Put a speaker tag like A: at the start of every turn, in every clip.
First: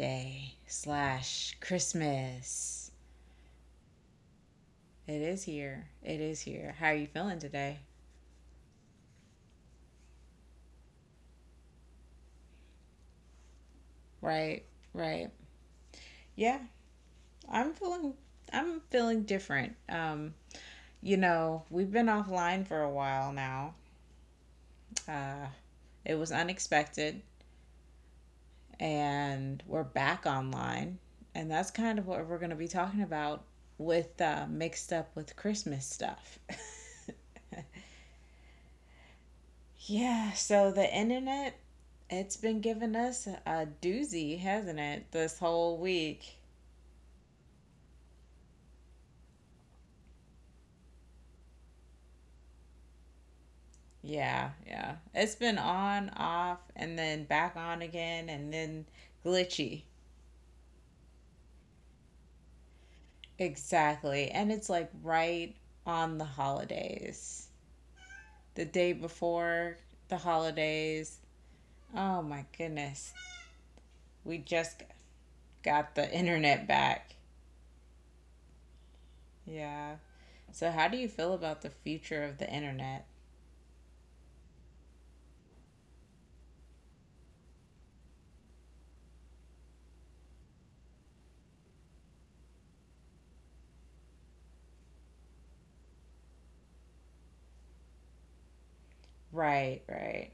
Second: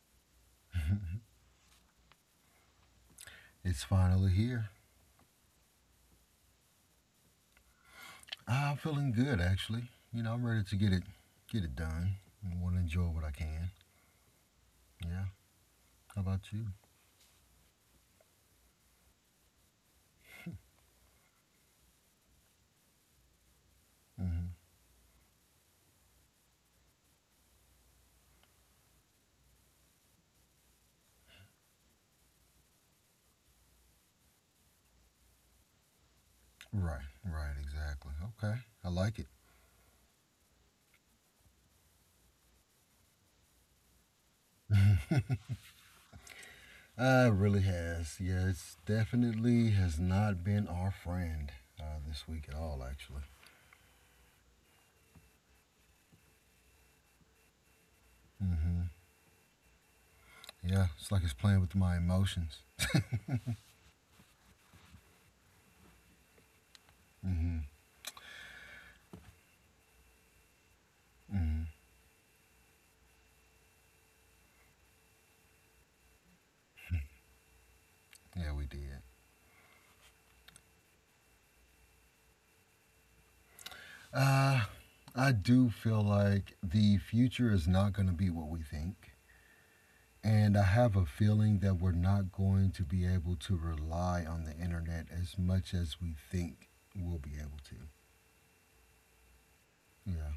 A: day slash Christmas.
B: It's finally here.
A: It is here. It is here. How are you feeling today?
B: I'm feeling good actually. You know, I'm ready to get it done. I want to enjoy what I can.
A: Right,
B: Yeah.
A: right.
B: How about
A: Yeah,
B: you?
A: I'm feeling I'm feeling different. You know, we've been offline for a while now.
B: Mm hmm
A: Uh, it was unexpected. And we're back online. And that's kind of what we're going to be talking about with mixed up with Christmas stuff.
B: Right. Right. Exactly. Okay. I like it.
A: Yeah, so the internet, it's been giving us a doozy, hasn't it, this whole week?
B: It really has. Yeah. It's definitely has not been our friend this week at all. Actually.
A: Yeah, yeah. It's been on, off, and then back on again, and
B: Mm hmm
A: then glitchy.
B: Yeah. It's like it's playing with my emotions.
A: Exactly. And it's like right on the
B: mm
A: holidays.
B: hmm
A: The day before the holidays.
B: mm hmm
A: Oh my goodness. We just got the internet back.
B: Yeah. We did.
A: Yeah. So, how do you feel about the future of the internet?
B: Uh, I do feel like the future is not going to be what we think. And I have a feeling that we're not going to be able to rely on the internet as much as we think we'll be able to.
A: Right,
B: Yeah,
A: right.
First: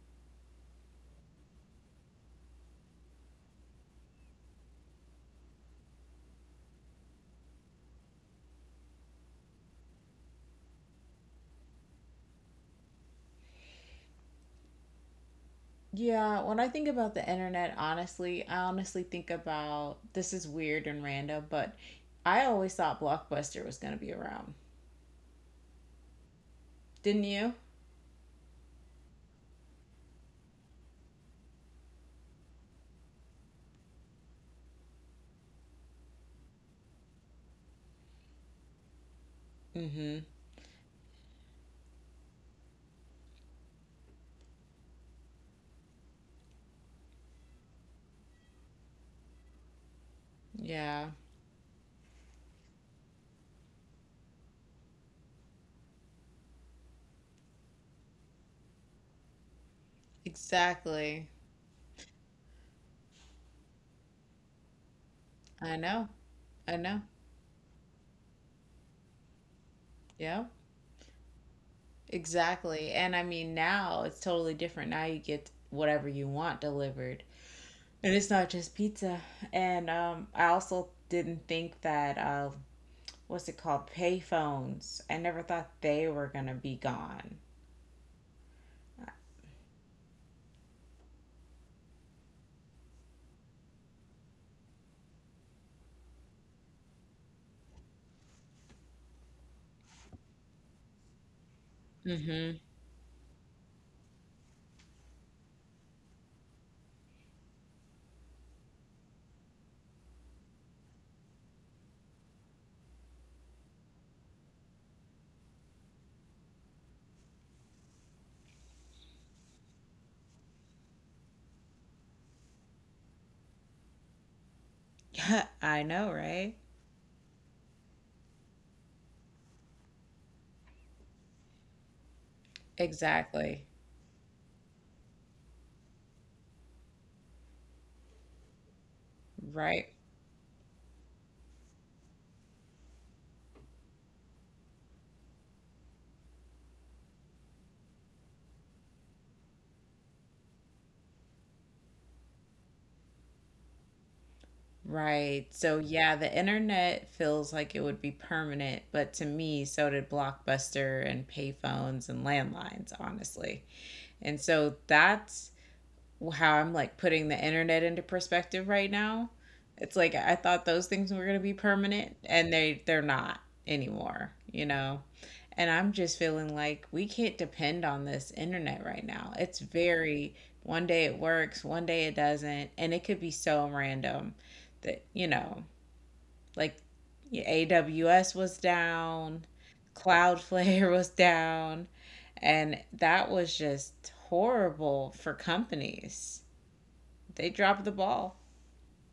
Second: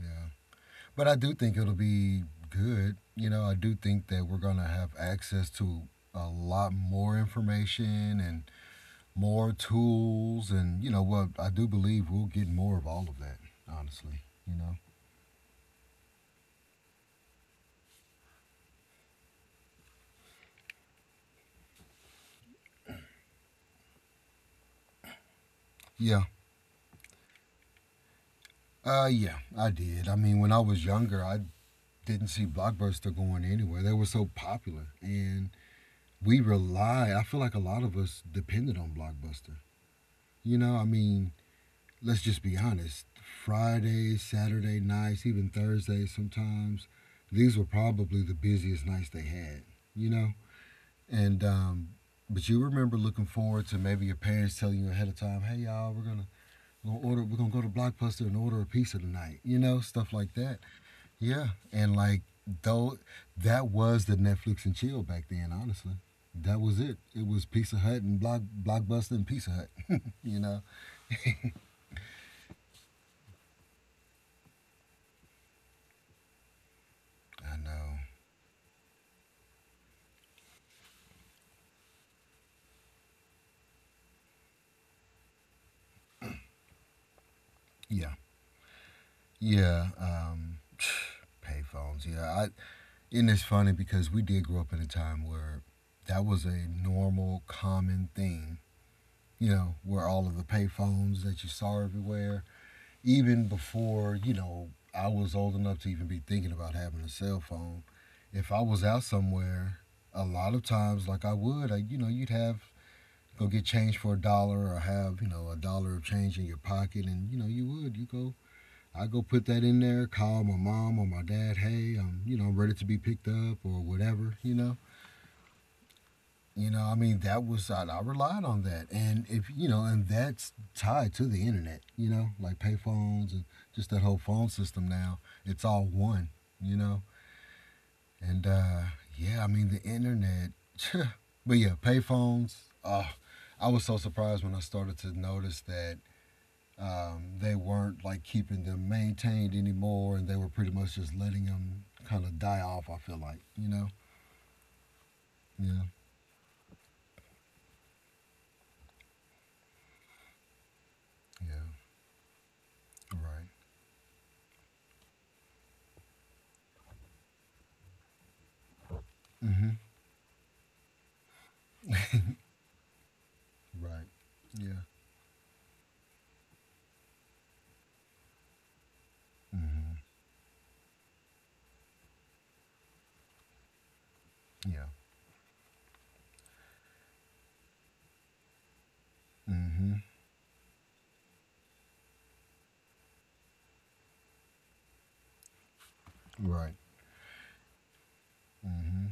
B: yeah. But I do think it'll be good. You know, I do think that we're going to have access to a lot more information and more tools. And, you know, what I do believe we'll get more of all of that, honestly. You know?
A: Yeah, when I think about the internet, honestly, I honestly think about, this is weird and random, but I always thought Blockbuster was going to be around.
B: Yeah.
A: Didn't you?
B: Yeah, I did. I mean, when I was younger, I didn't see Blockbuster going anywhere. They were so popular. And we rely I feel like a lot of us depended on Blockbuster,
A: Mm hmm.
B: you know. I mean, let's just be honest, Fridays, Saturday nights, even Thursdays sometimes, these were probably the busiest nights they had, you know.
A: Yeah,
B: And But you remember looking forward to maybe your parents telling you ahead of time, hey, y'all, we're gonna go to Blockbuster and order a pizza tonight, you know, stuff like that.
A: exactly.
B: Yeah, and like, though, that was the Netflix and chill back then.
A: I
B: Honestly,
A: know.
B: that
A: I
B: was it.
A: know.
B: It was Pizza Hut and Blockbuster and Pizza Hut. you
A: Yeah,
B: know.
A: exactly. And I mean, now it's totally different. Now you get whatever you want delivered.
B: I know.
A: And it's not just pizza. And I also didn't think that what's it called, payphones. I never thought they were gonna be gone.
B: Yeah. Yeah. Payphones. Yeah. I, and it's funny because we did grow up in a time where that was a normal, common thing. You know, where all of the payphones that you saw everywhere,
A: Mm-hmm.
B: even before, you know, I was old enough to even be thinking about having a cell phone, if I was out somewhere, a lot of times, like I would, like, you know, you'd have go get change for a dollar or have, you know, a dollar of change in your pocket. And, you know, you would, you go, I go put that in there, call my mom or my dad, hey, I'm, you know, I'm ready to be picked up or whatever, you know.
A: I know, right?
B: You know, I mean, that was, I relied on that. And if, you know, and that's tied to the internet, you know, like payphones and
A: Exactly.
B: just that whole phone system now. It's all one, you know. And yeah, I mean the
A: Right.
B: internet. but yeah, payphones. Uh, I was so surprised when I started to notice that they weren't like keeping them maintained anymore, and they were pretty much just letting them kind of die off. I feel like, you know.
A: Right. So
B: Yeah.
A: yeah, the internet feels like it would be permanent, but to me, so did Blockbuster and
B: Yeah.
A: payphones and landlines,
B: Right.
A: honestly. And so that's how I'm like putting the internet into perspective right now.
B: Mhm.
A: It's like I thought those things were going to be permanent and they're not
B: Right.
A: anymore, you
B: Yeah.
A: know. And I'm just feeling like we can't depend on this internet right now. It's
B: Mhm.
A: very one day it works, one day it doesn't, and it could be so random
B: Yeah.
A: that, you know, like AWS was down,
B: Mhm.
A: Cloudflare was down, and that was just horrible for companies,
B: Right.
A: they dropped the ball.
B: Mhm.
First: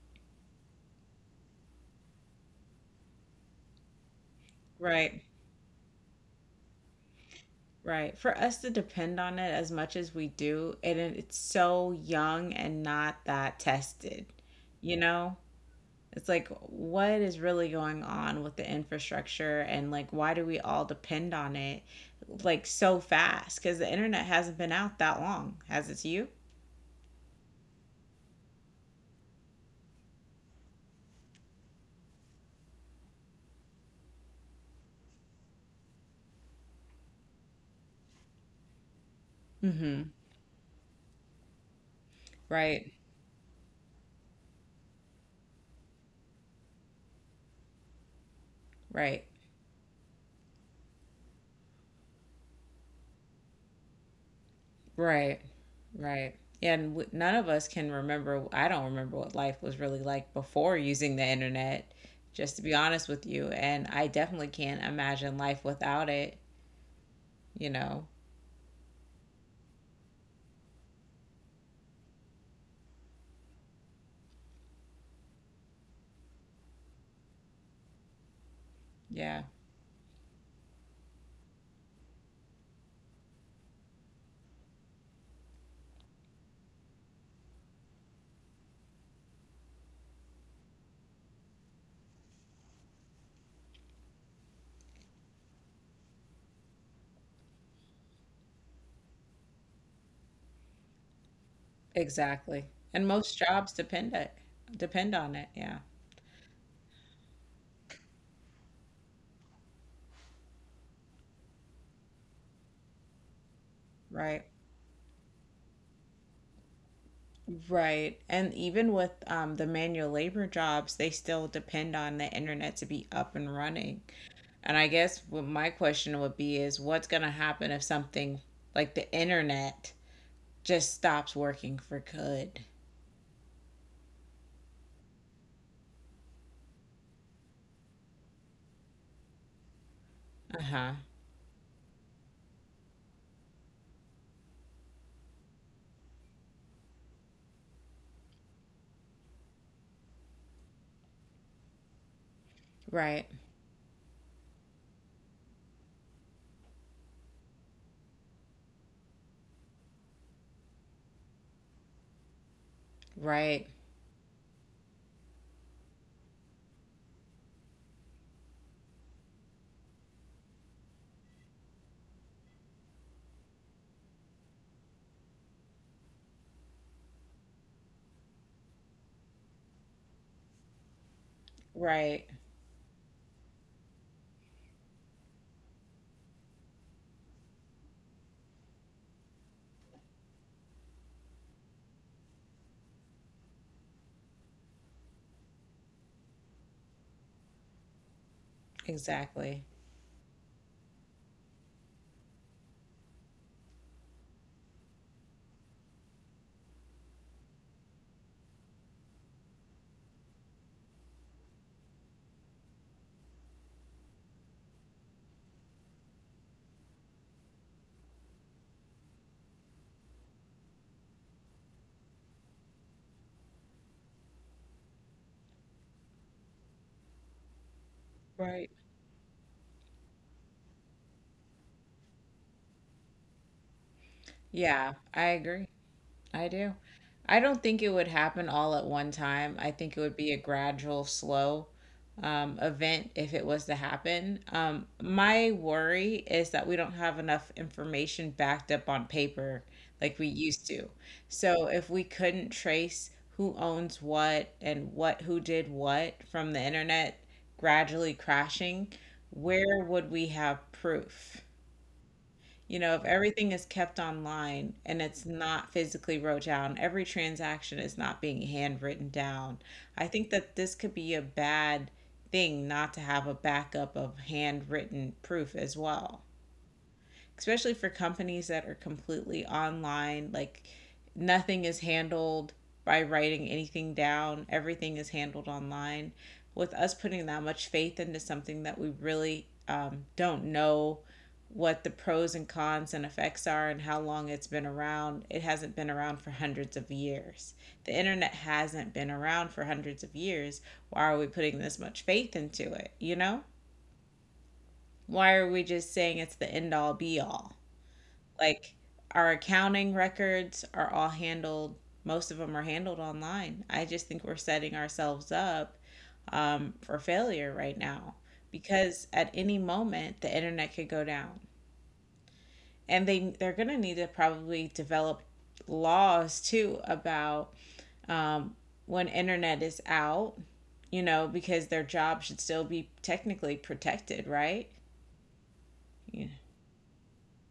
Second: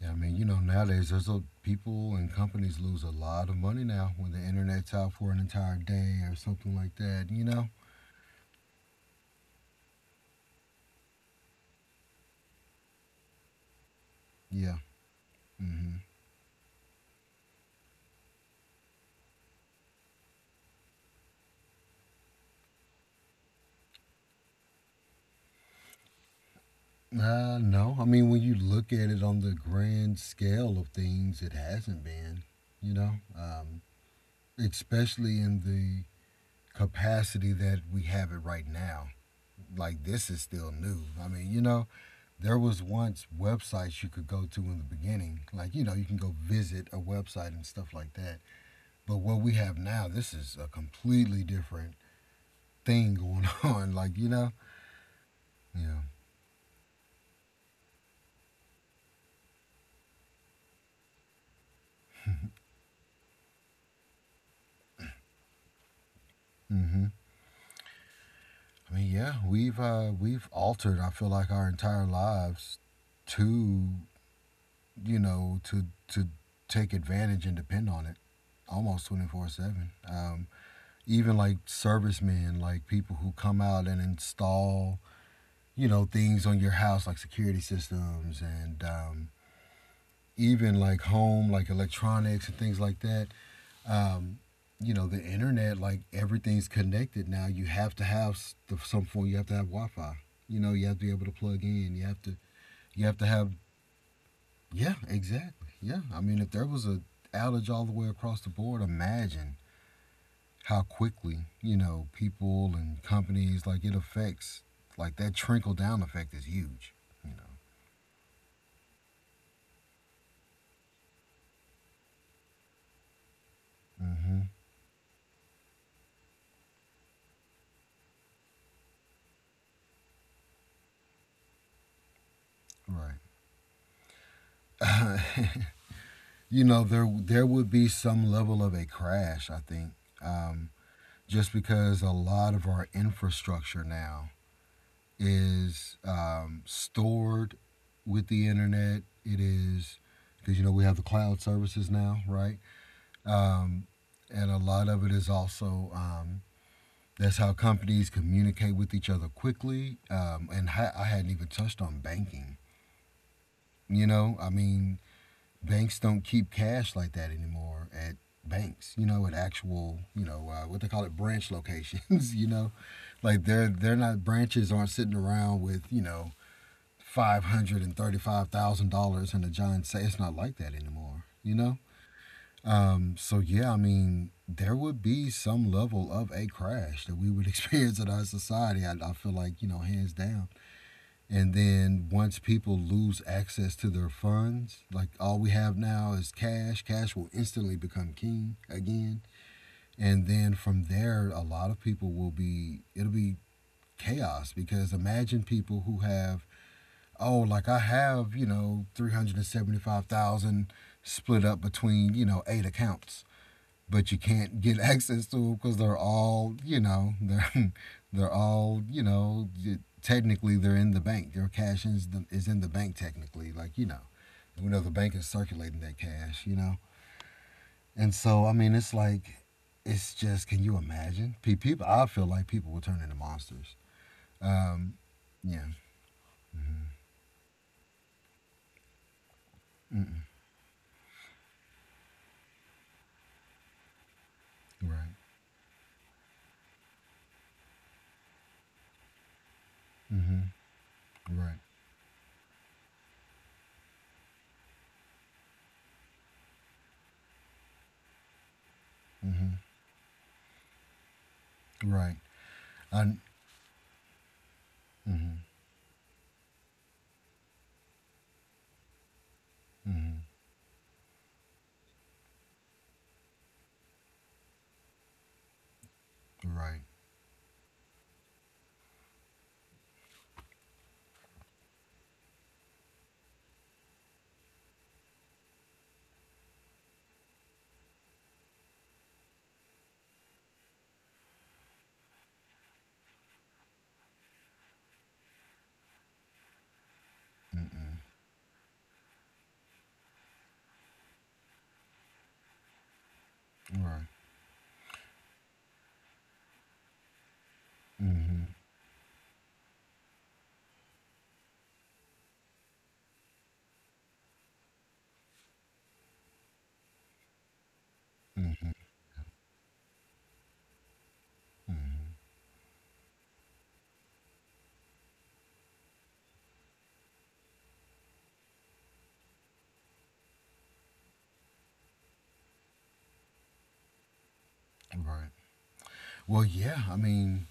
B: Yeah, I mean, you know, nowadays there's a, people and companies lose a lot of money now when the internet's out
A: Right,
B: for an entire day or something like that. You know?
A: right. For us to depend on it as much as we do, and it's so young and not that tested,
B: Yeah.
A: you know?
B: Mm-hmm.
A: It's like, what is really going on with the infrastructure, and like, why do we all depend on it like so fast? Because the internet hasn't been out that long, has it to you?
B: No, I mean when you look at it on the grand scale of things, it hasn't been. You know, um, especially in the capacity that we have it right now. Like
A: Hmm.
B: this is still new. I mean, you know, there was
A: Right.
B: once websites you could go to in the beginning. Like, you know, you can go visit a website and stuff like that. But
A: Right.
B: what we have now, this is a completely different thing going on. Like, you know,
A: Right.
B: yeah.
A: Right. Yeah, and none of us can remember. I don't remember what life was really like before using the internet, just to be honest with you. And I definitely can't imagine life without it,
B: Mm-hmm.
A: you know.
B: I mean, yeah, we've altered. I feel like our entire lives to, you know, to take advantage and depend on it almost
A: Yeah,
B: 24/7, even like servicemen, like people who come out and install, you know, things on your house like security systems and, even like home, like electronics and things like that, um, you know, the internet, like everything's connected now. You have to have the, some form. You have to have Wi-Fi. You know, you have to be able to plug in. You have to.
A: exactly.
B: You
A: And
B: have to
A: most
B: have.
A: jobs depend it,
B: Yeah,
A: depend on it.
B: exactly.
A: Yeah.
B: Yeah, I mean, if there was a outage all the way across the board, imagine how quickly, you know, people and companies, like, it
A: Right.
B: affects. Like that trickle down effect is huge. You know.
A: Right. And even with the manual labor jobs, they still depend on the internet to be up and running.
B: Mm hmm
A: And I guess what my question would be is, what's going to happen if something like the internet just stops working for good?
B: Right. You know, there would be some level of a crash. I think.
A: Uh
B: Um,
A: huh.
B: just because a lot of our infrastructure now is, stored with the internet. It is because, you know, we have the cloud services now, right?
A: Right.
B: Um, and a lot of it is also, that's how companies communicate with each other quickly. I hadn't even touched on banking.
A: Right.
B: You know, I mean, banks don't keep cash like that anymore at banks, you know, at actual, you know, what they call it branch locations, you know, like they're not branches aren't sitting around with, you know, $535,000 in a giant safe. It's not like that anymore, you know.
A: Right.
B: Um, so yeah, I mean there would be some level of a crash that we would experience in our society. I feel like, you know, hands down. And then once people lose access to their funds, like all we have now is cash, cash will instantly become king again.
A: Exactly.
B: And then from there, a lot of people will be, it'll be chaos because imagine people who have, oh, like I have, you know, 375,000 split up between, you know, eight accounts, but you can't get access to them because they're all, you know, they're all you know, technically they're in the bank. Their cash is, the, is in the bank technically, like, you know, we know the bank is circulating that cash, you know. And so I
A: Right.
B: mean it's like, it's just, can you imagine people? I feel like people will turn into monsters.
A: Yeah, I
B: Yeah.
A: agree. I do. I don't think it would happen all at one time. I think it would be a gradual, slow event if it was to happen.
B: Right.
A: My worry is that we don't have enough information backed up on paper like we
B: Mm-hmm.
A: used to.
B: Right.
A: So if we couldn't trace who owns what and what, who did what, from the internet gradually crashing,
B: Mm-hmm.
A: where would we have proof?
B: Right.
A: You know, if
B: I,
A: everything is kept online and it's
B: mm-hmm,
A: not physically wrote down, every transaction is not being handwritten down. I
B: mm-hmm,
A: think that this could be a bad thing not to have a backup of handwritten proof as well,
B: right.
A: especially for companies that are completely online, like nothing is handled by writing anything down, everything is handled online. With us putting that much faith into something that we really don't know what the pros and cons and effects are and how long it's been around, it hasn't been around for hundreds of years. The
B: Mm-hmm,
A: internet hasn't been around for hundreds of years. Why are we putting this much faith into it? You know?
B: right.
A: Why are we just saying it's the end all be all?
B: Mm-hmm,
A: Like, our accounting records are all handled, most of them are handled online. I just think we're setting ourselves up for failure right now, because at any moment the internet could go down, and they're going to need to probably develop laws too about, um, when internet is out, you know, because their job should still be technically protected, right?
B: mm-hmm, right.
A: Yeah.
B: Well, yeah, I mean,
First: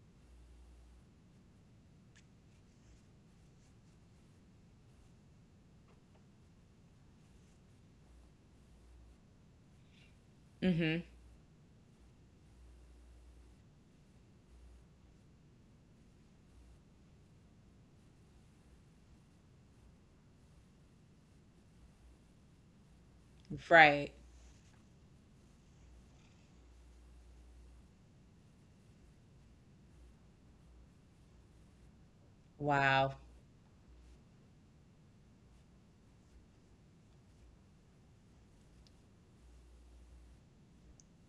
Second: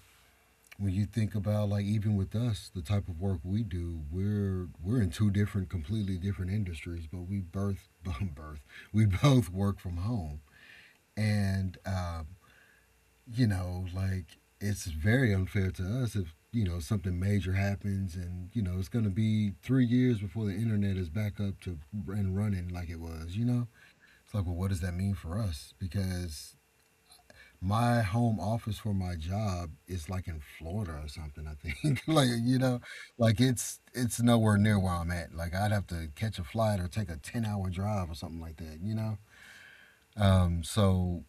B: when you think about, like, even with us, the type of work we do, we're in two different completely different industries, but we birth birth, we both work from home.
A: Mm-hmm.
B: And you know, like it's very unfair to us if, you know, something major happens and, you know, it's going to be 3 years before the internet is back up to and running like it was, you know.
A: Right.
B: It's like, well, what does that mean for us? Because my home office for my job is like in Florida or something, I think. like, you know,
A: Wow.
B: like, it's nowhere near where I'm at. Like I'd have to catch a flight or take a 10-hour drive or something like that, you know? Um, so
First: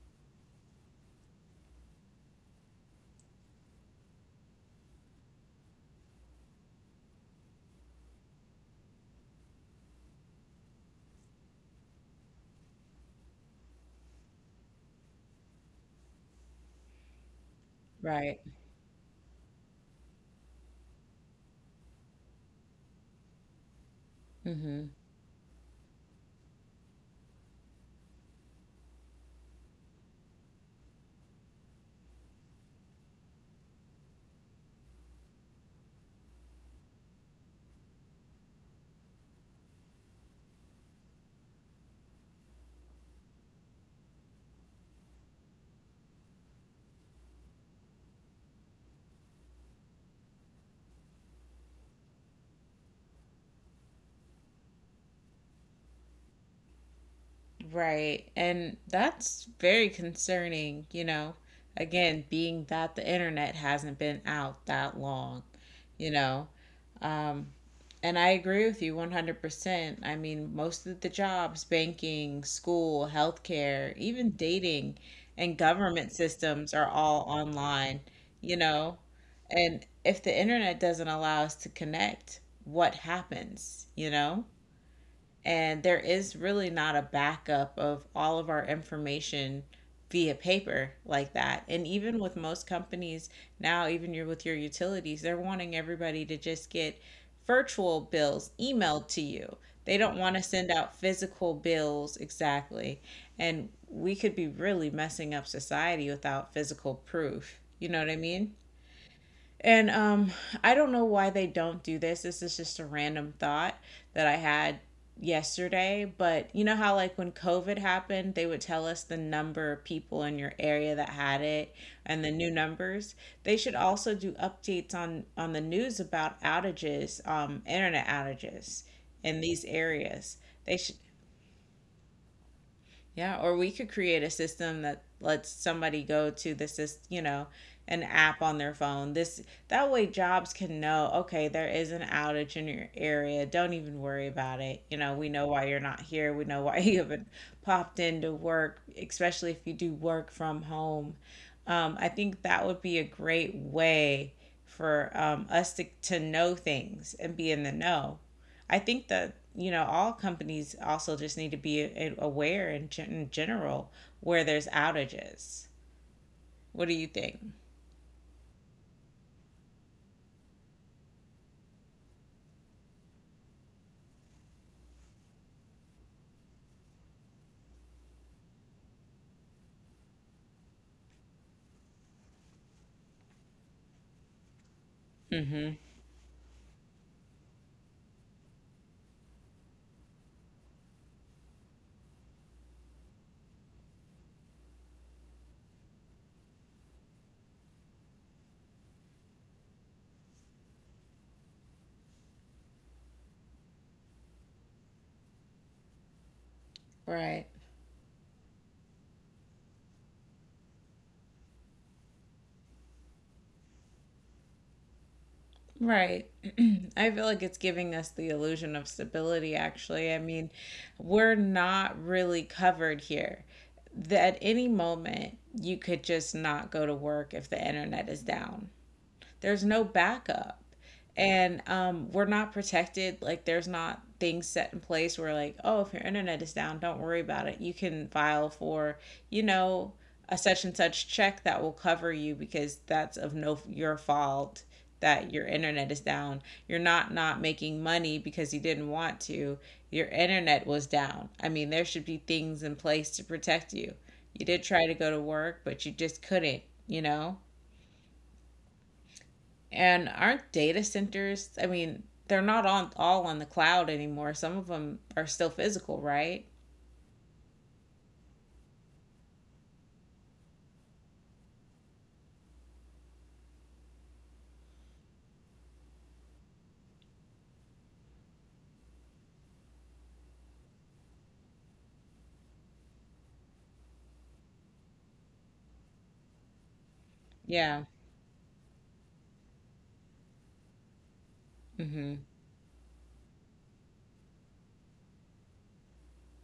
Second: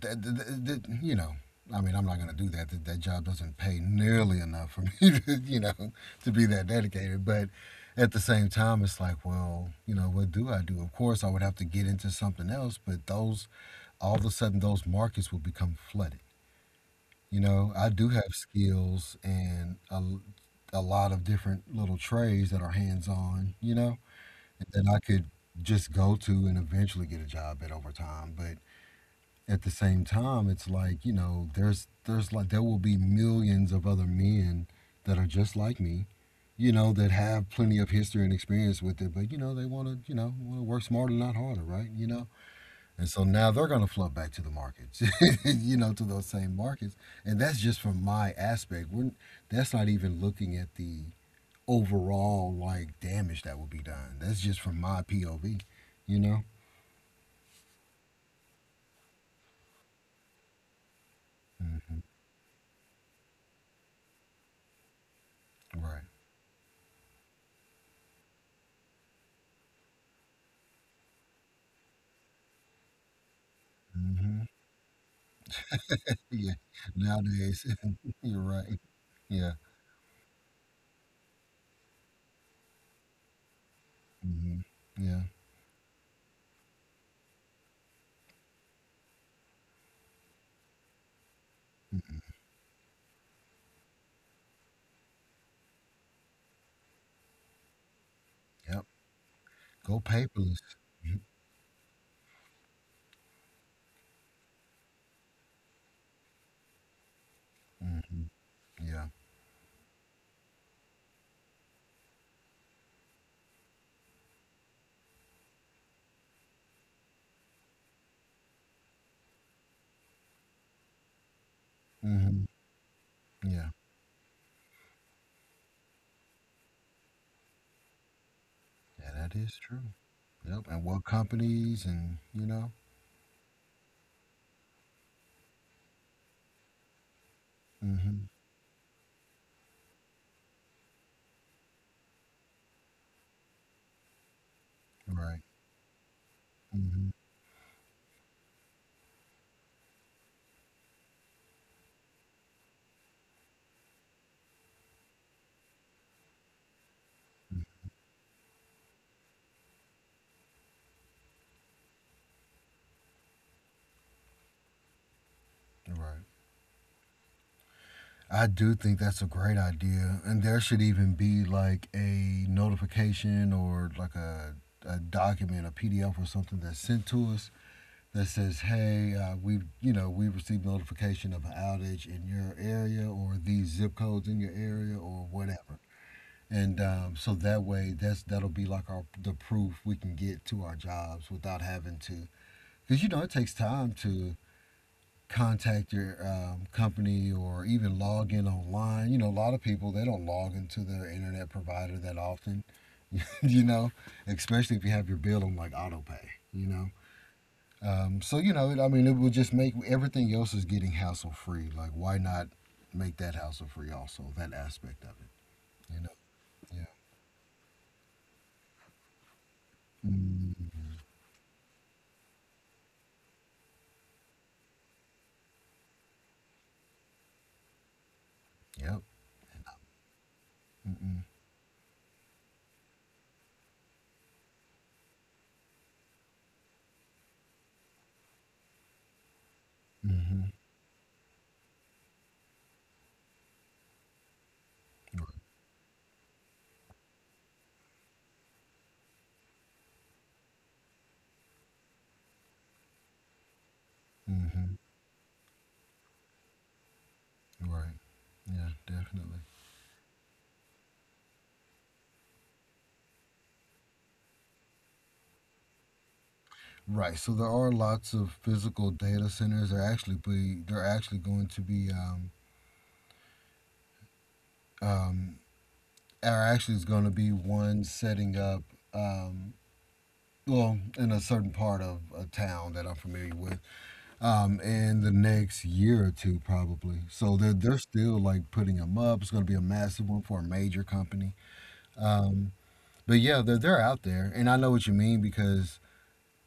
B: that, th th th you know, I mean, I'm not going to do that. That job doesn't pay nearly enough for me to, you know, to be that dedicated. But at the same time it's like, well, you know, what do I do? Of course, I would have to get into something else. But those, all of a sudden, those markets will become flooded, you know. I do have
A: Right.
B: skills and a lot of different little trades that are hands on, you know, that
A: Mm-hmm.
B: I could just go to and eventually get a job at over time. But at the same time, it's like, you know, there's like, there will be millions of other men that are just like me, you know, that have plenty of history and experience with it, but, you know, they want to, you know, want to work smarter, not harder, right? You know, and so now they're going to flood back to the markets, you know, to those same markets. And that's just from my aspect. We're, that's not even looking at the overall like damage that will be done. That's just from my POV, you know.
A: Right. And that's very concerning, you know.
B: Hmm.
A: Again, being that the internet hasn't been out that long,
B: Right.
A: you know. Um, and I agree with you 100%. I mean, most of the jobs, banking, school, healthcare, even
B: Hmm.
A: dating and government
B: Yeah.
A: systems are all
B: Nowadays,
A: online,
B: you're
A: you
B: right.
A: know.
B: Yeah.
A: And if the internet doesn't allow us to connect, what happens, you know?
B: Hmm. Yeah.
A: And there is really not a backup of all of our information via paper like that. And even
B: Mm.
A: with most companies now, even you're with your utilities, they're wanting everybody to just get virtual bills
B: Yep.
A: emailed to you. They
B: Go
A: don't want to
B: paperless.
A: send out physical bills, exactly. And we could be really messing up society without physical proof. You know what I
B: Hmm.
A: mean?
B: Yeah.
A: And I don't know why they don't do this. This is just a random thought that I had yesterday. But you know how, like, when COVID happened, they would tell us the number of people in your area that had it and the
B: Hmm.
A: new numbers. They
B: Yeah.
A: should also do updates on the news about outages, internet outages
B: Yeah. That
A: in
B: is
A: these
B: true.
A: areas.
B: Yep.
A: They
B: And
A: should,
B: what companies and you know.
A: yeah, or we could create a system that lets somebody go to, this is, you know, an
B: Hmm.
A: app on their phone. This that way jobs can know, okay, there is an outage in your area. Don't even worry about it. You know, we
B: Right.
A: know why you're not here. We know why you
B: Mhm.
A: haven't popped into work, especially if you do work from home. I think that would be a great way for us to know things and be in the know. I think that, you know, all companies also just need to be aware in, in general, where there's outages.
B: Right.
A: What do you think?
B: I do think that's a great idea, and there should even be like a notification or like a document, a PDF or something that's sent to us that says, "Hey, we've you know we've received notification of an outage in your area or these zip codes in your area or
A: Mm-hmm.
B: whatever." And so that way, that's that'll be like our the proof we can get to our jobs without having to, because, you know, it takes time to contact your company or even log in online. You know, a lot of people they don't log into their internet provider that often. you know, especially if you have your bill on like autopay. You know,
A: Right.
B: so I mean, it will just make everything else is getting hassle free. Like, why not make that hassle free also? That aspect of it. You know.
A: Right.
B: Yeah.
A: I feel like it's giving us the illusion of stability, actually. I mean,
B: Mm.
A: we're not really covered here. That at any moment, you could just not go to work if the internet is down.
B: Yep.
A: There's no backup,
B: Mm-mm.
A: and we're not protected. Like, there's not things set in place where like, oh, if your internet is down, don't worry about it, you can file for, you know, a
B: Mm-hmm.
A: such and such check that will cover you because that's of no your fault that
B: Right.
A: your internet is down. You're not not making money because you didn't want to, your internet was down. I mean, there should be things in place to protect you. You did
B: Mm-hmm.
A: try to go to work but you just couldn't, you know.
B: Right. Yeah. Definitely.
A: And aren't data centers, I mean, they're not on all on the cloud anymore. Some of them are still physical, right?
B: Right. So there are lots of physical data centers. They're actually going to be, um are actually is going to be one setting up, um well, in a certain part of a town that I'm familiar with, in the next year or two probably. So they're
A: Yeah.
B: still like putting them up. It's going to be a massive one for a major company.
A: Mm-hmm.
B: Um but yeah, they're out there, and I know what you mean because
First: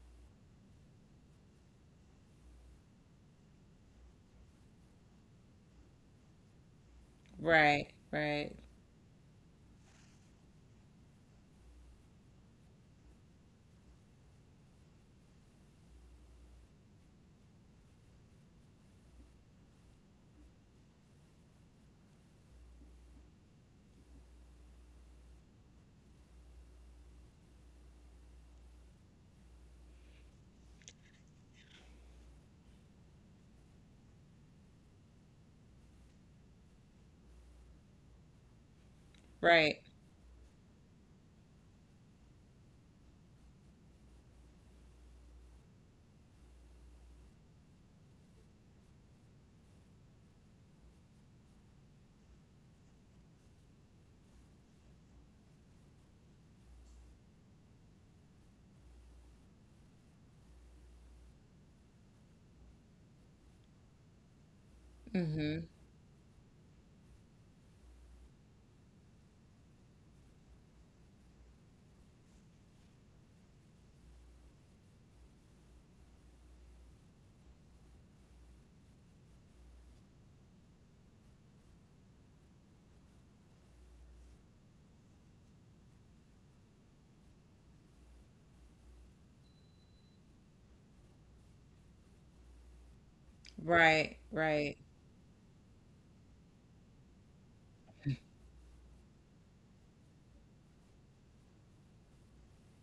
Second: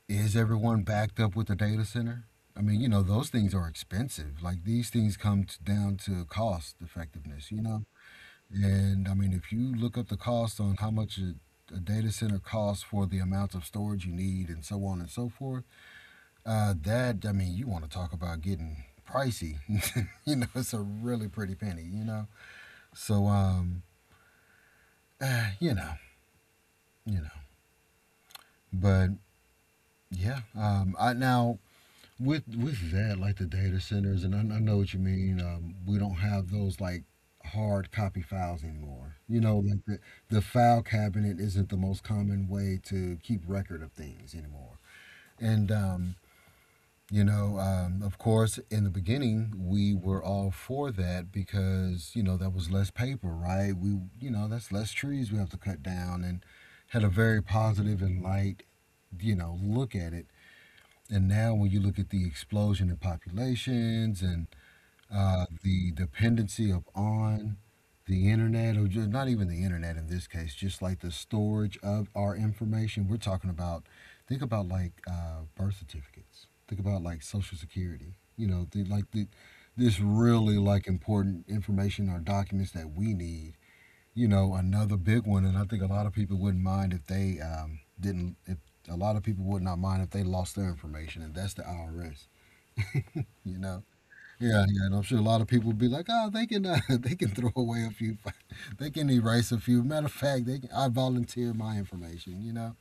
B: is everyone backed up with the data center? I mean, those things are expensive. Like these things come t down to cost effectiveness, you know?
A: Right, right,
B: And I mean, if you look up the cost on how much a data center costs for the amount of storage you need and so on and so forth, I mean, you want to talk about getting pricey. It's a really pretty penny, you know? So, eh, you know, you know. But yeah, I now. With that, like the data centers, and I know what you mean. We don't have those like hard copy files anymore.
A: right.
B: Like the file cabinet isn't the most common way to keep record of things anymore. And of course, in the beginning, we were all for that because that was less paper, right? We that's less trees we have to cut down, and had a very positive and light, look at it. And now, when you look at the explosion in populations and
A: Mm-hmm.
B: the dependency upon the internet, or just not even the internet in this case, just like the storage of our information, we're talking about, think about like birth certificates, think about like social security, this really like important information or documents that we need. Another big one, and I think a lot of people wouldn't mind if they, didn't, if a lot of people would not mind if they lost their information, and that's the IRS you know
A: Right,
B: yeah,
A: right.
B: yeah, and I'm sure a lot of people would be like, oh, they can, they can throw away a few, they can erase a few, matter of fact, they can, I volunteer my information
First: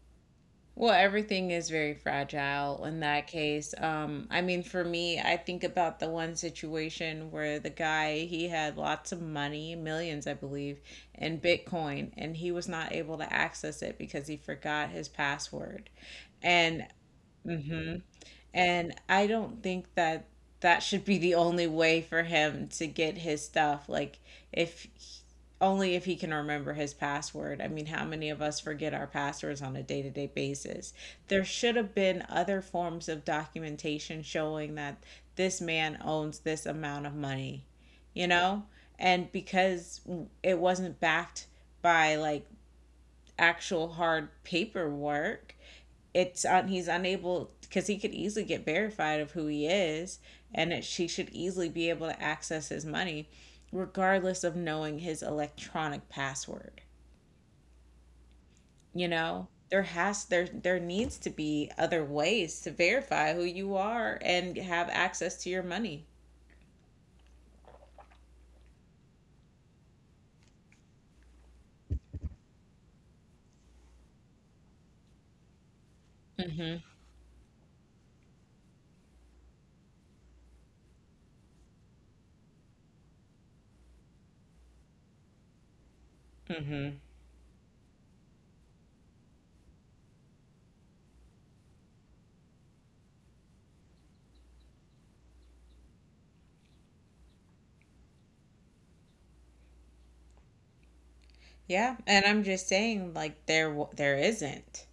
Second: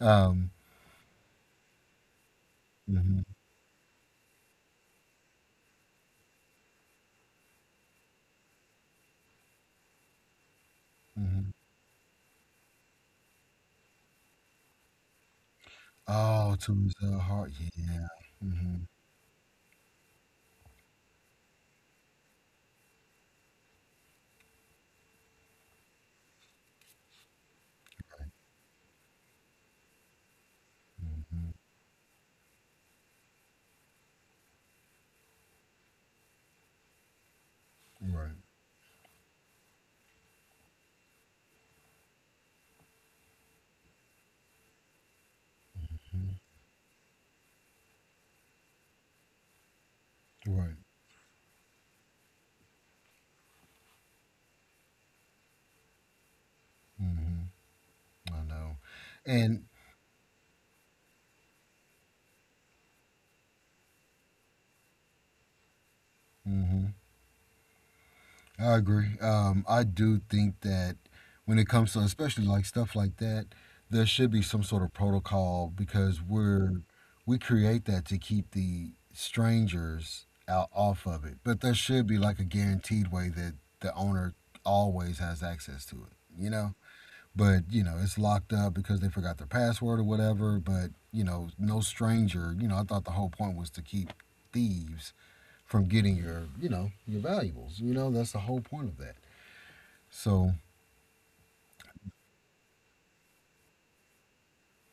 B: um
A: Well, everything is very fragile in
B: mhm.
A: that case. I mean, for me, I think about the one situation where the guy, he had lots of money, millions, I believe, in
B: Mhm.
A: Bitcoin, and he was not able to access it because he forgot his password.
B: Oh, to
A: And,
B: his heart,
A: mm-hmm.
B: yeah. Hmm.
A: And I don't think that that should be the only way for him to get his stuff. Like, if he- only if he can remember his password. I mean, how many of us forget our passwords on a day to day basis? There should have been other forms of documentation showing that this man owns this amount of money,
B: Right. Hmm.
A: you
B: Right.
A: know? And because it wasn't backed by like actual hard paperwork,
B: Mhm.
A: it's on, he's unable, because he could easily get verified of who he is, and
B: Right.
A: it, she should easily be able to access his money regardless of knowing his electronic password.
B: Hmm. I know.
A: You know,
B: And,
A: there there needs to be other ways to verify who you are and have access to your money.
B: mhm. I agree. I do think that when it comes to especially like stuff like that, there should be some sort of protocol because
A: Mm-hmm.
B: we create that to keep the strangers out off of it. But there should be like a guaranteed way that the owner always has access to it, you know?
A: Mm-hmm.
B: But, it's locked up because they forgot their password or whatever, but no stranger, I thought the whole point was to keep thieves from getting your, your valuables. That's the whole point of that. So.
A: Yeah, and I'm just saying like there there isn't.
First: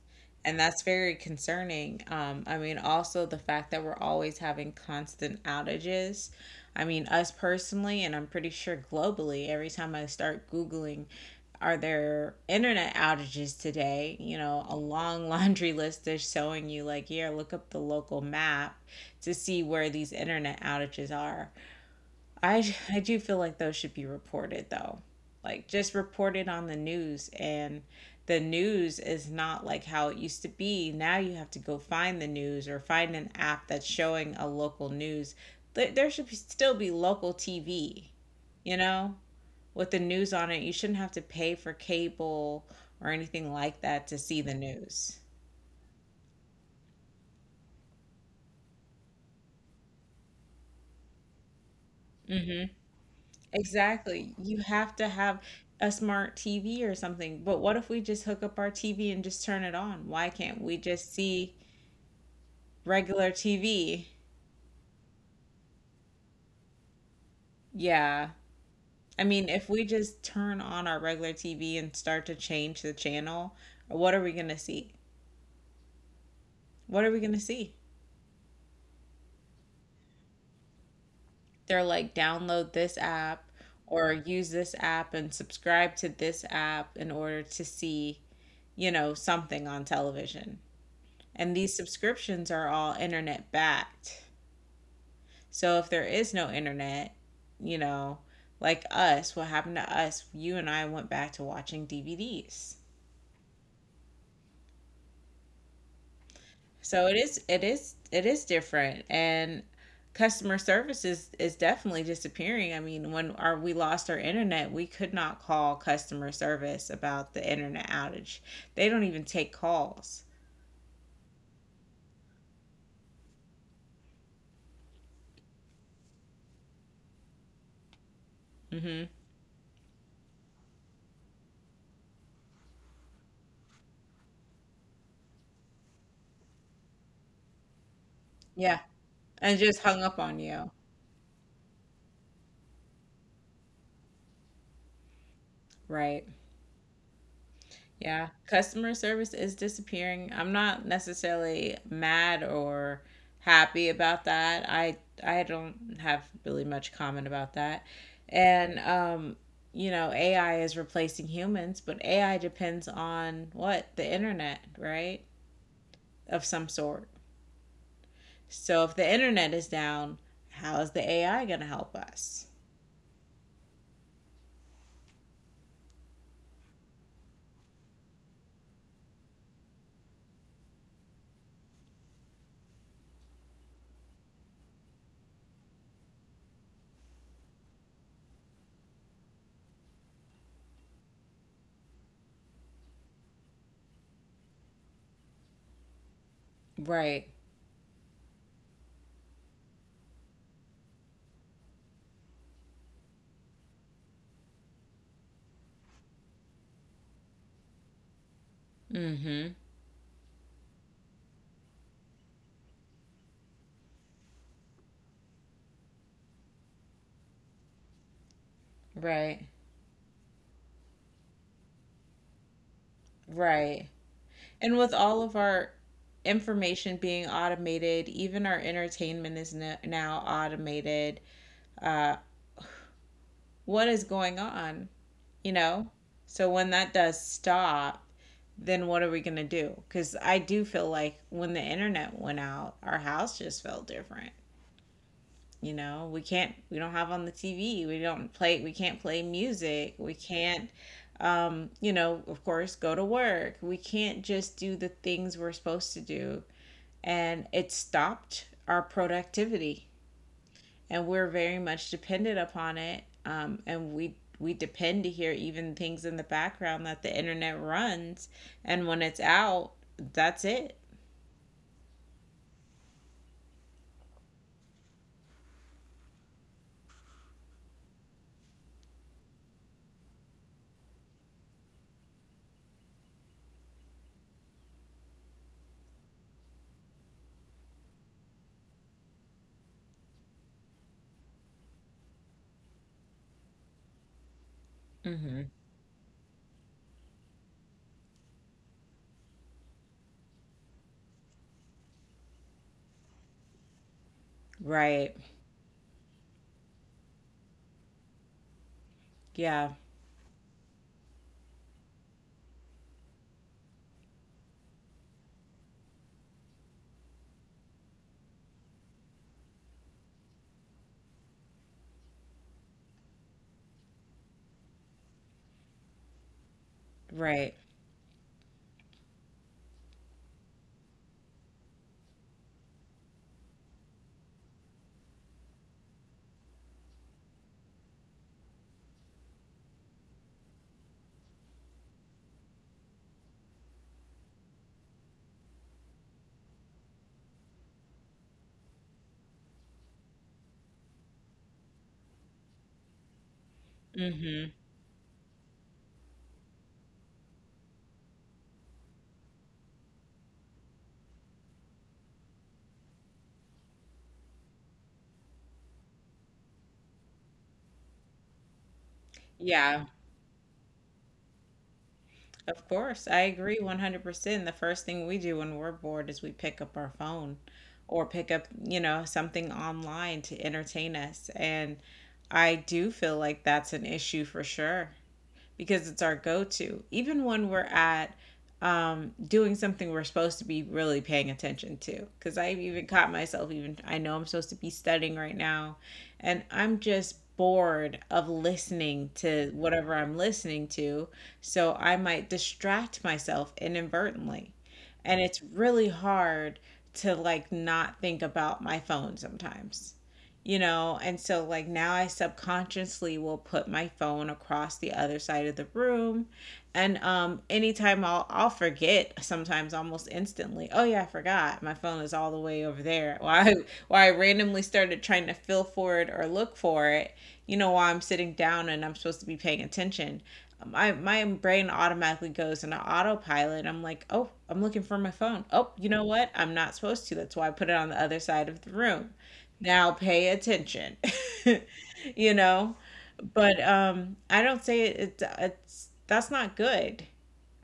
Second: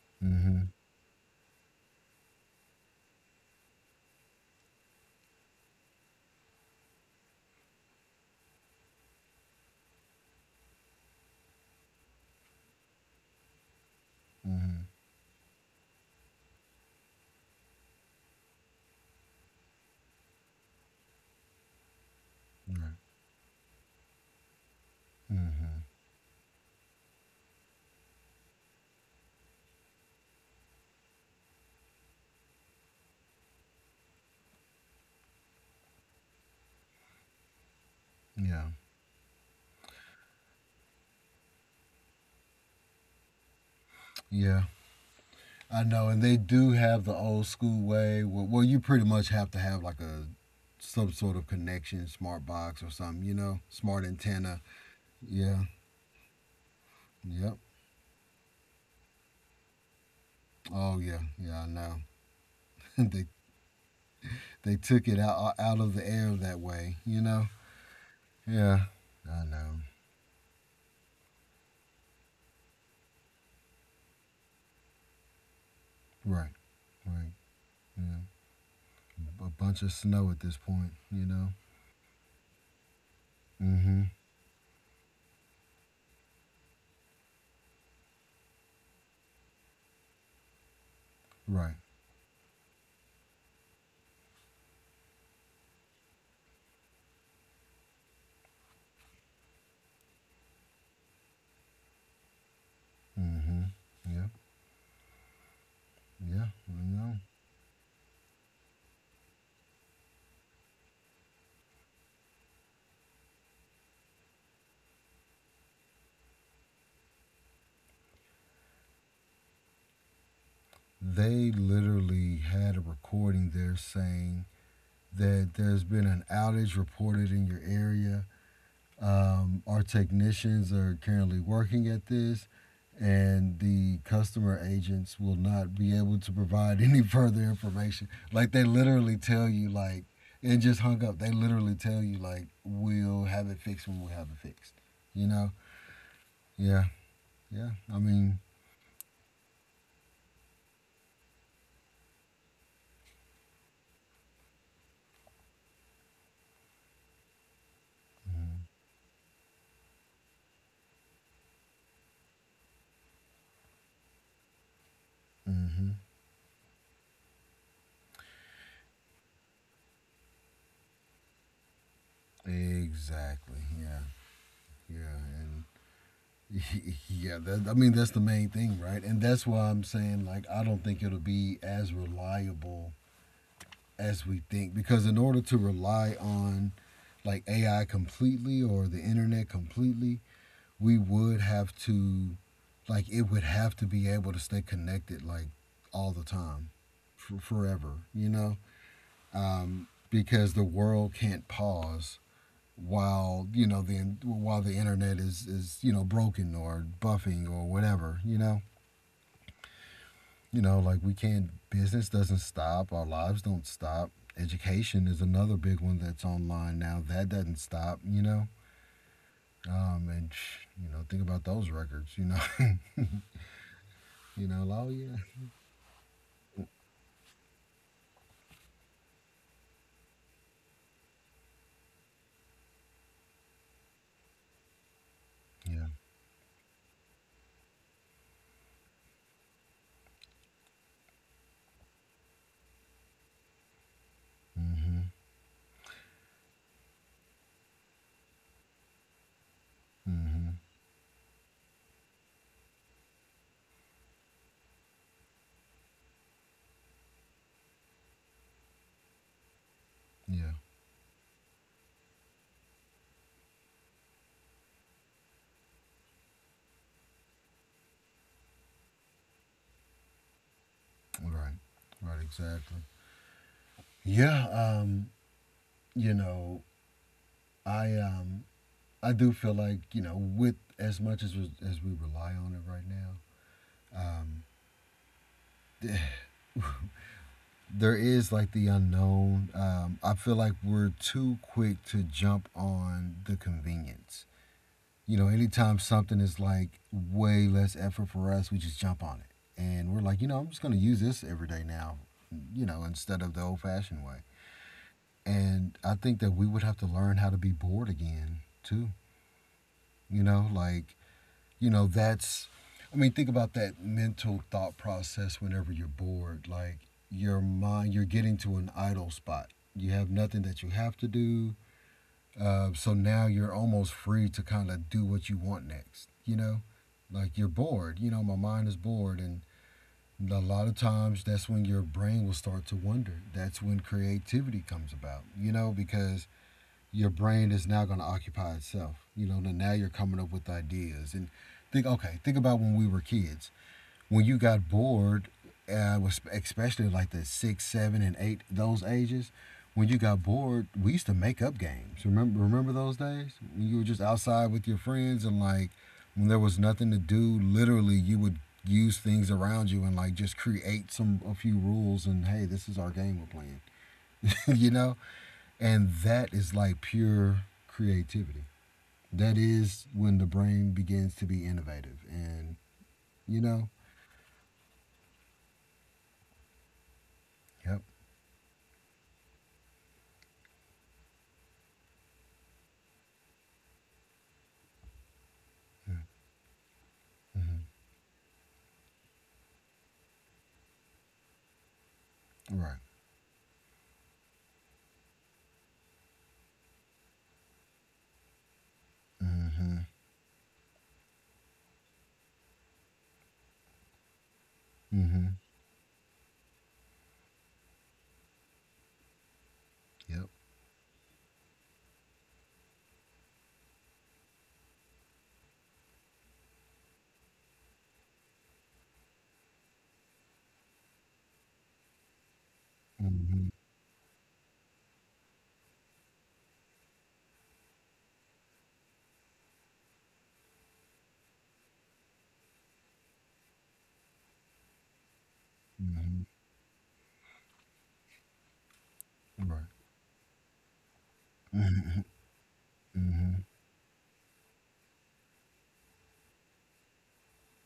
A: And
B: Mm-hmm,
A: that's very concerning. Um, I mean also the fact that we're always having constant outages. I mean us personally and I'm pretty sure globally, every time I start googling, are there internet outages today, you know, a
B: mm-hmm,
A: long laundry list is showing you like, here, look up the local map to see where these internet outages are.
B: right,
A: I do feel like those should be reported though. Like
B: mm-hmm,
A: just reported on the news. And the news is not like how it used to be. Now you have to go find the news or find an app that's showing a local news. There should be, still be local TV,
B: yeah,
A: you know, with the news on it. You shouldn't have to pay for cable or anything like that to see the
B: yeah.
A: news.
B: I know, and they do have the old school way. Well, you pretty much have to have like a some sort of connection, smart
A: Mm-hmm.
B: box or something. Smart
A: Exactly. You
B: antenna.
A: have to have
B: Yeah,
A: a smart TV or something.
B: yep.
A: But what if we just hook up our TV and just turn it on? Why can't we
B: Oh
A: just
B: yeah,
A: see
B: yeah. I know. they
A: regular TV?
B: they took it out, of the air that way.
A: Yeah.
B: Yeah,
A: I
B: I
A: mean, if
B: know.
A: we just turn on our regular TV and start to change the channel, what are we going to see?
B: Right,
A: What are we going
B: right.
A: to see?
B: Yeah, a bunch of snow at this point.
A: They're like, download this app
B: Mm-hmm.
A: or use this app and subscribe to this app in order to see, something on television. And
B: Right.
A: these subscriptions are all internet backed. So if there is no internet, you know, like us, what happened to us, you and I went back to watching DVDs.
B: Mm-hmm. Yeah. Yeah. I
A: So
B: know.
A: it is different and customer service is definitely disappearing. I mean, when our we lost our internet, we could not call customer service about the internet outage. They don't even take calls.
B: They literally had a recording there saying that there's been an outage reported in your area.
A: Mhm.
B: Our technicians are currently working at this, and the customer agents will not be able to provide any further information. Like they
A: Yeah.
B: literally tell
A: And
B: you,
A: just hung
B: like.
A: up on
B: And
A: you.
B: just hung up. They literally tell you, like, we'll have it fixed when we have it fixed. You know?
A: Right.
B: Yeah. Yeah. I
A: Yeah,
B: mean,
A: customer service is disappearing. I'm not necessarily mad or happy about that. I don't have really much comment about that. And you know, AI is replacing humans, but AI depends on what? The internet, right?
B: hmm
A: Of some sort. So if the internet is down, how is the AI going to help us?
B: exactly. Yeah. Yeah. And yeah, I mean, that's the main thing, right? And that's why I'm saying, like, I don't think it'll be as reliable as we think because in order to rely on like AI completely or the internet completely, we would have to, like, it would have to be able to stay connected, like, all the time,
A: Right.
B: forever, you know? Because the world can't pause while the internet is broken or buffing or whatever.
A: Mhm.
B: Like, we can't business doesn't stop, our lives don't stop. Education is another big one that's online now that doesn't stop.
A: Right.
B: And think about those records.
A: Right. And
B: Oh
A: with
B: yeah.
A: all of our information being automated, even our entertainment is now automated. Uh, what is going on? You
B: Yeah.
A: know? So when that does stop, then what are we going to do? Because I do feel like when the internet went out, our house just felt different.
B: Mm. Mhm.
A: You know, we don't have on the TV, we don't play, we can't play music,
B: Mm.
A: we
B: Mhm.
A: can't of course go to work, we can't just do the things we're supposed to do, and it stopped our productivity.
B: Yeah.
A: And we're very much dependent upon it, and we depend to hear even things in the background that the internet runs. And when it's out, that's it.
B: Right, right. Exactly. Yeah. You know i um I do feel like, with as much as we rely on it right now, there is like the unknown. I feel like we're too quick to jump on the convenience.
A: Hmm.
B: Anytime something is like way less effort for us, we just jump on it, and we're like, I'm just gonna use this every day now, instead of the old-fashioned way.
A: Right.
B: And I think that we would have to learn how to be bored again too.
A: Yeah.
B: You know, like You know, that's, I mean, think about that mental thought process whenever you're bored. Like your mind, you're getting to an idle spot. You have nothing that you have to do. So now you're almost free to kind of do what you want next, you know? Like you're
A: Right.
B: bored, my mind is bored. And a lot of times that's when your brain will start to wonder. That's when creativity comes about, because your brain is now going to occupy itself. Then now you're coming up with ideas and think. Okay, think about when we were kids. When you got bored, especially like the six, seven, and eight those ages. When you got bored, we used to make up games. Remember those days when you were just
A: Hmm.
B: outside with your friends and like when there was nothing to do. Literally, you would use things around you and like just create some a few rules, and hey, this is our game we're playing. you know? And that is like pure creativity. That is
A: Yeah.
B: when the brain begins to be innovative. And,
A: Of course, I
B: you
A: agree
B: know,
A: 100%. The first thing we do when we're bored is we pick up our phone
B: yep.
A: or pick up, you know, something online to entertain us. And I do feel like that's an issue for sure because it's our go to. Even when
B: Mm-hmm.
A: we're at doing something we're supposed to be really paying attention to. Because I've
B: Right.
A: even caught myself, even I know I'm supposed to be studying right now, and I'm just bored of listening to
B: Mm-hmm.
A: whatever I'm listening to. So I might distract myself inadvertently. And
B: Mm-hmm.
A: it's really hard to like not think about my phone sometimes.
B: Yep.
A: You know, and so like now I subconsciously will put my phone across the other side of the room, and anytime I'll forget sometimes almost instantly, oh yeah, I forgot my phone is all the way over there.
B: Mm-hmm.
A: Why I randomly started trying to feel for it or look for it, you know, while I'm sitting down and I'm supposed to be paying attention, my brain automatically goes into autopilot. I'm like, oh, I'm looking for my phone. Oh, you know
B: Mm-hmm.
A: what? I'm not supposed to. That's why I put it on the other side of the room.
B: Right.
A: Now pay attention. You know,
B: Mm-hmm.
A: but I don't say it, it's that's not good.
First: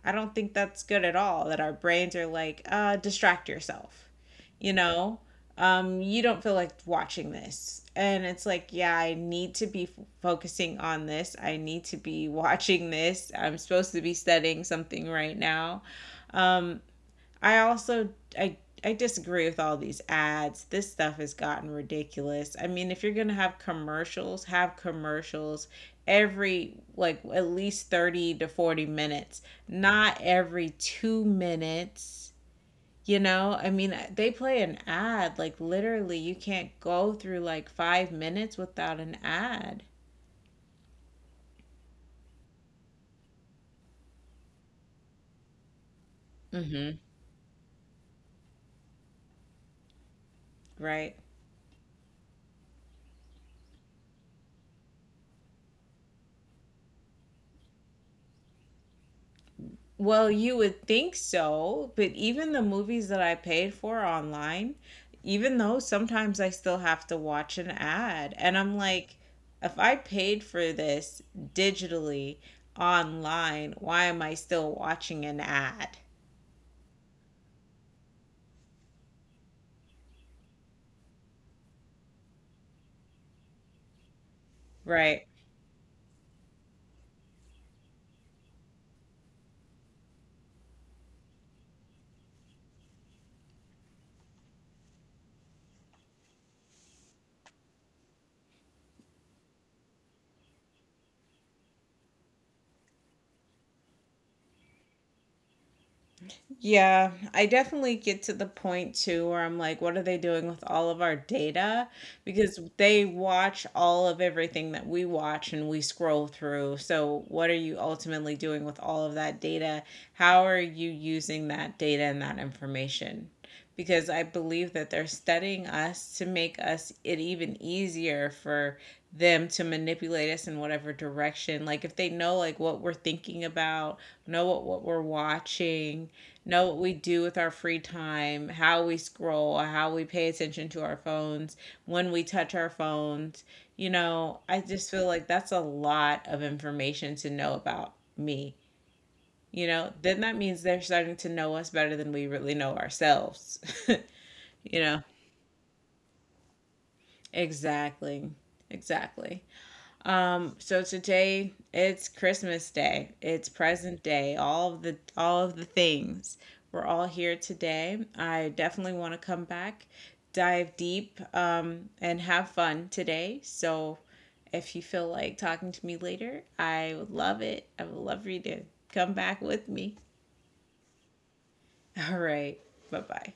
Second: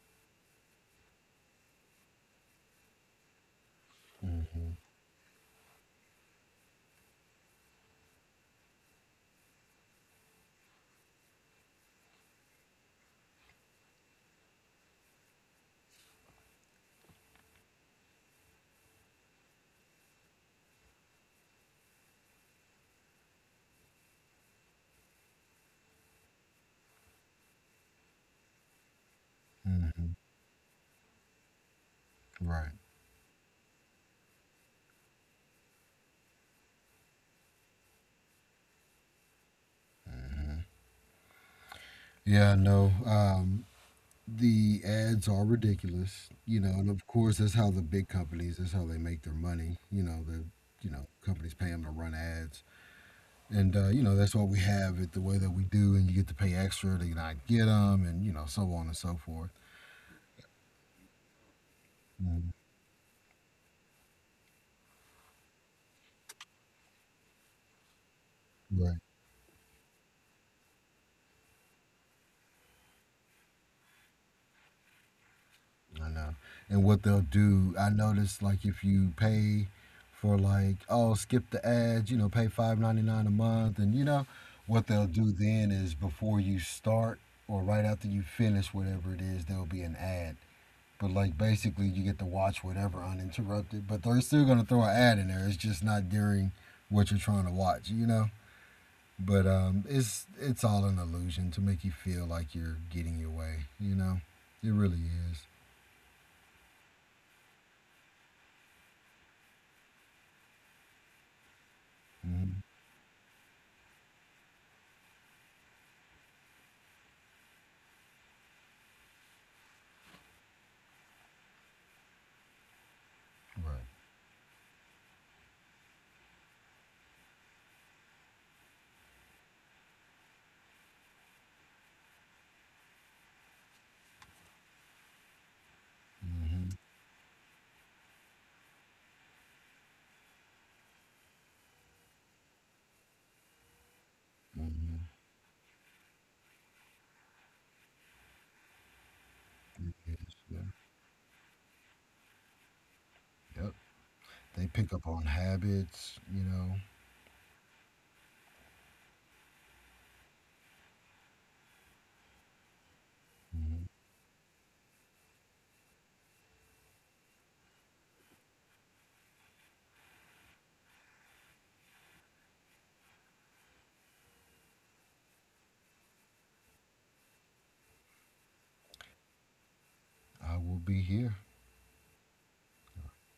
A: I don't think that's good at all that our brains are like, distract yourself. You
B: Mm-hmm.
A: know, you don't feel like watching this. And it's like, yeah, I need to be f focusing on this. I need to be watching this. I'm supposed to be studying something right now. Um, I also I I disagree with all these ads. This stuff has gotten ridiculous. I mean, if you're going to have commercials every like at least 30 to 40 minutes,
B: Mm-hmm.
A: not every 2 minutes.
B: Right.
A: You know, I mean, they play an ad like literally you can't go through like 5 minutes without an ad.
B: Yeah, no. The ads are ridiculous, you know, and
A: Mm-hmm.
B: of course that's how the big companies, that's how they make their money. The
A: Right?
B: companies pay them to run ads. And that's what we have it the way that we do, and you get to pay extra to not get them, and so on and so forth.
A: Well, you would think so, but
B: Mm.
A: even the movies that I paid for online, even though sometimes I still have to watch an ad, and I'm
B: Right,
A: like, if I paid for this digitally online, why am I still watching an ad?
B: I know. And what they'll do, I noticed like if you pay for like, oh, skip the ads, pay 5.99 a month, and what they'll
A: Right.
B: do then is before you start or right after you finish whatever it is, there'll be an ad. But like basically you get to watch whatever uninterrupted, but they're still gonna throw an ad in there. It's just not during what you're trying to watch. But it's all an illusion to make you feel like you're getting your way. It really is.
A: Yeah, I definitely get to the point too where I'm like, what are they doing with all of our data?
B: Hmm.
A: Because they watch all of everything that we watch and we scroll through. So, what are you ultimately doing with all of that data? How are you using that data and that information?
B: Right.
A: Because I believe that they're studying us to make us it even easier for them to manipulate us in whatever direction. Like if they know like what we're thinking about, know what we're watching, know what we do with our free time, how we scroll, how we pay attention to our phones, when we touch our phones. You know, I
B: Hmm.
A: just
B: Hmm.
A: feel like that's a lot of information to know about me. You
B: It
A: know, then
B: is.
A: that
B: Yeah.
A: means they're starting to know us better than we really know ourselves.
B: Yep. They
A: You
B: pick
A: know,
B: up on habits.
A: exactly. Exactly. So today it's Christmas Day. It's
B: Hmm
A: present day. All of the things. We're all here today. I definitely want to come back, dive deep, and have fun today. So if you feel like talking to me later, I would love it. I would love for you to come back with me.
B: I will be here.
A: All right. Bye bye.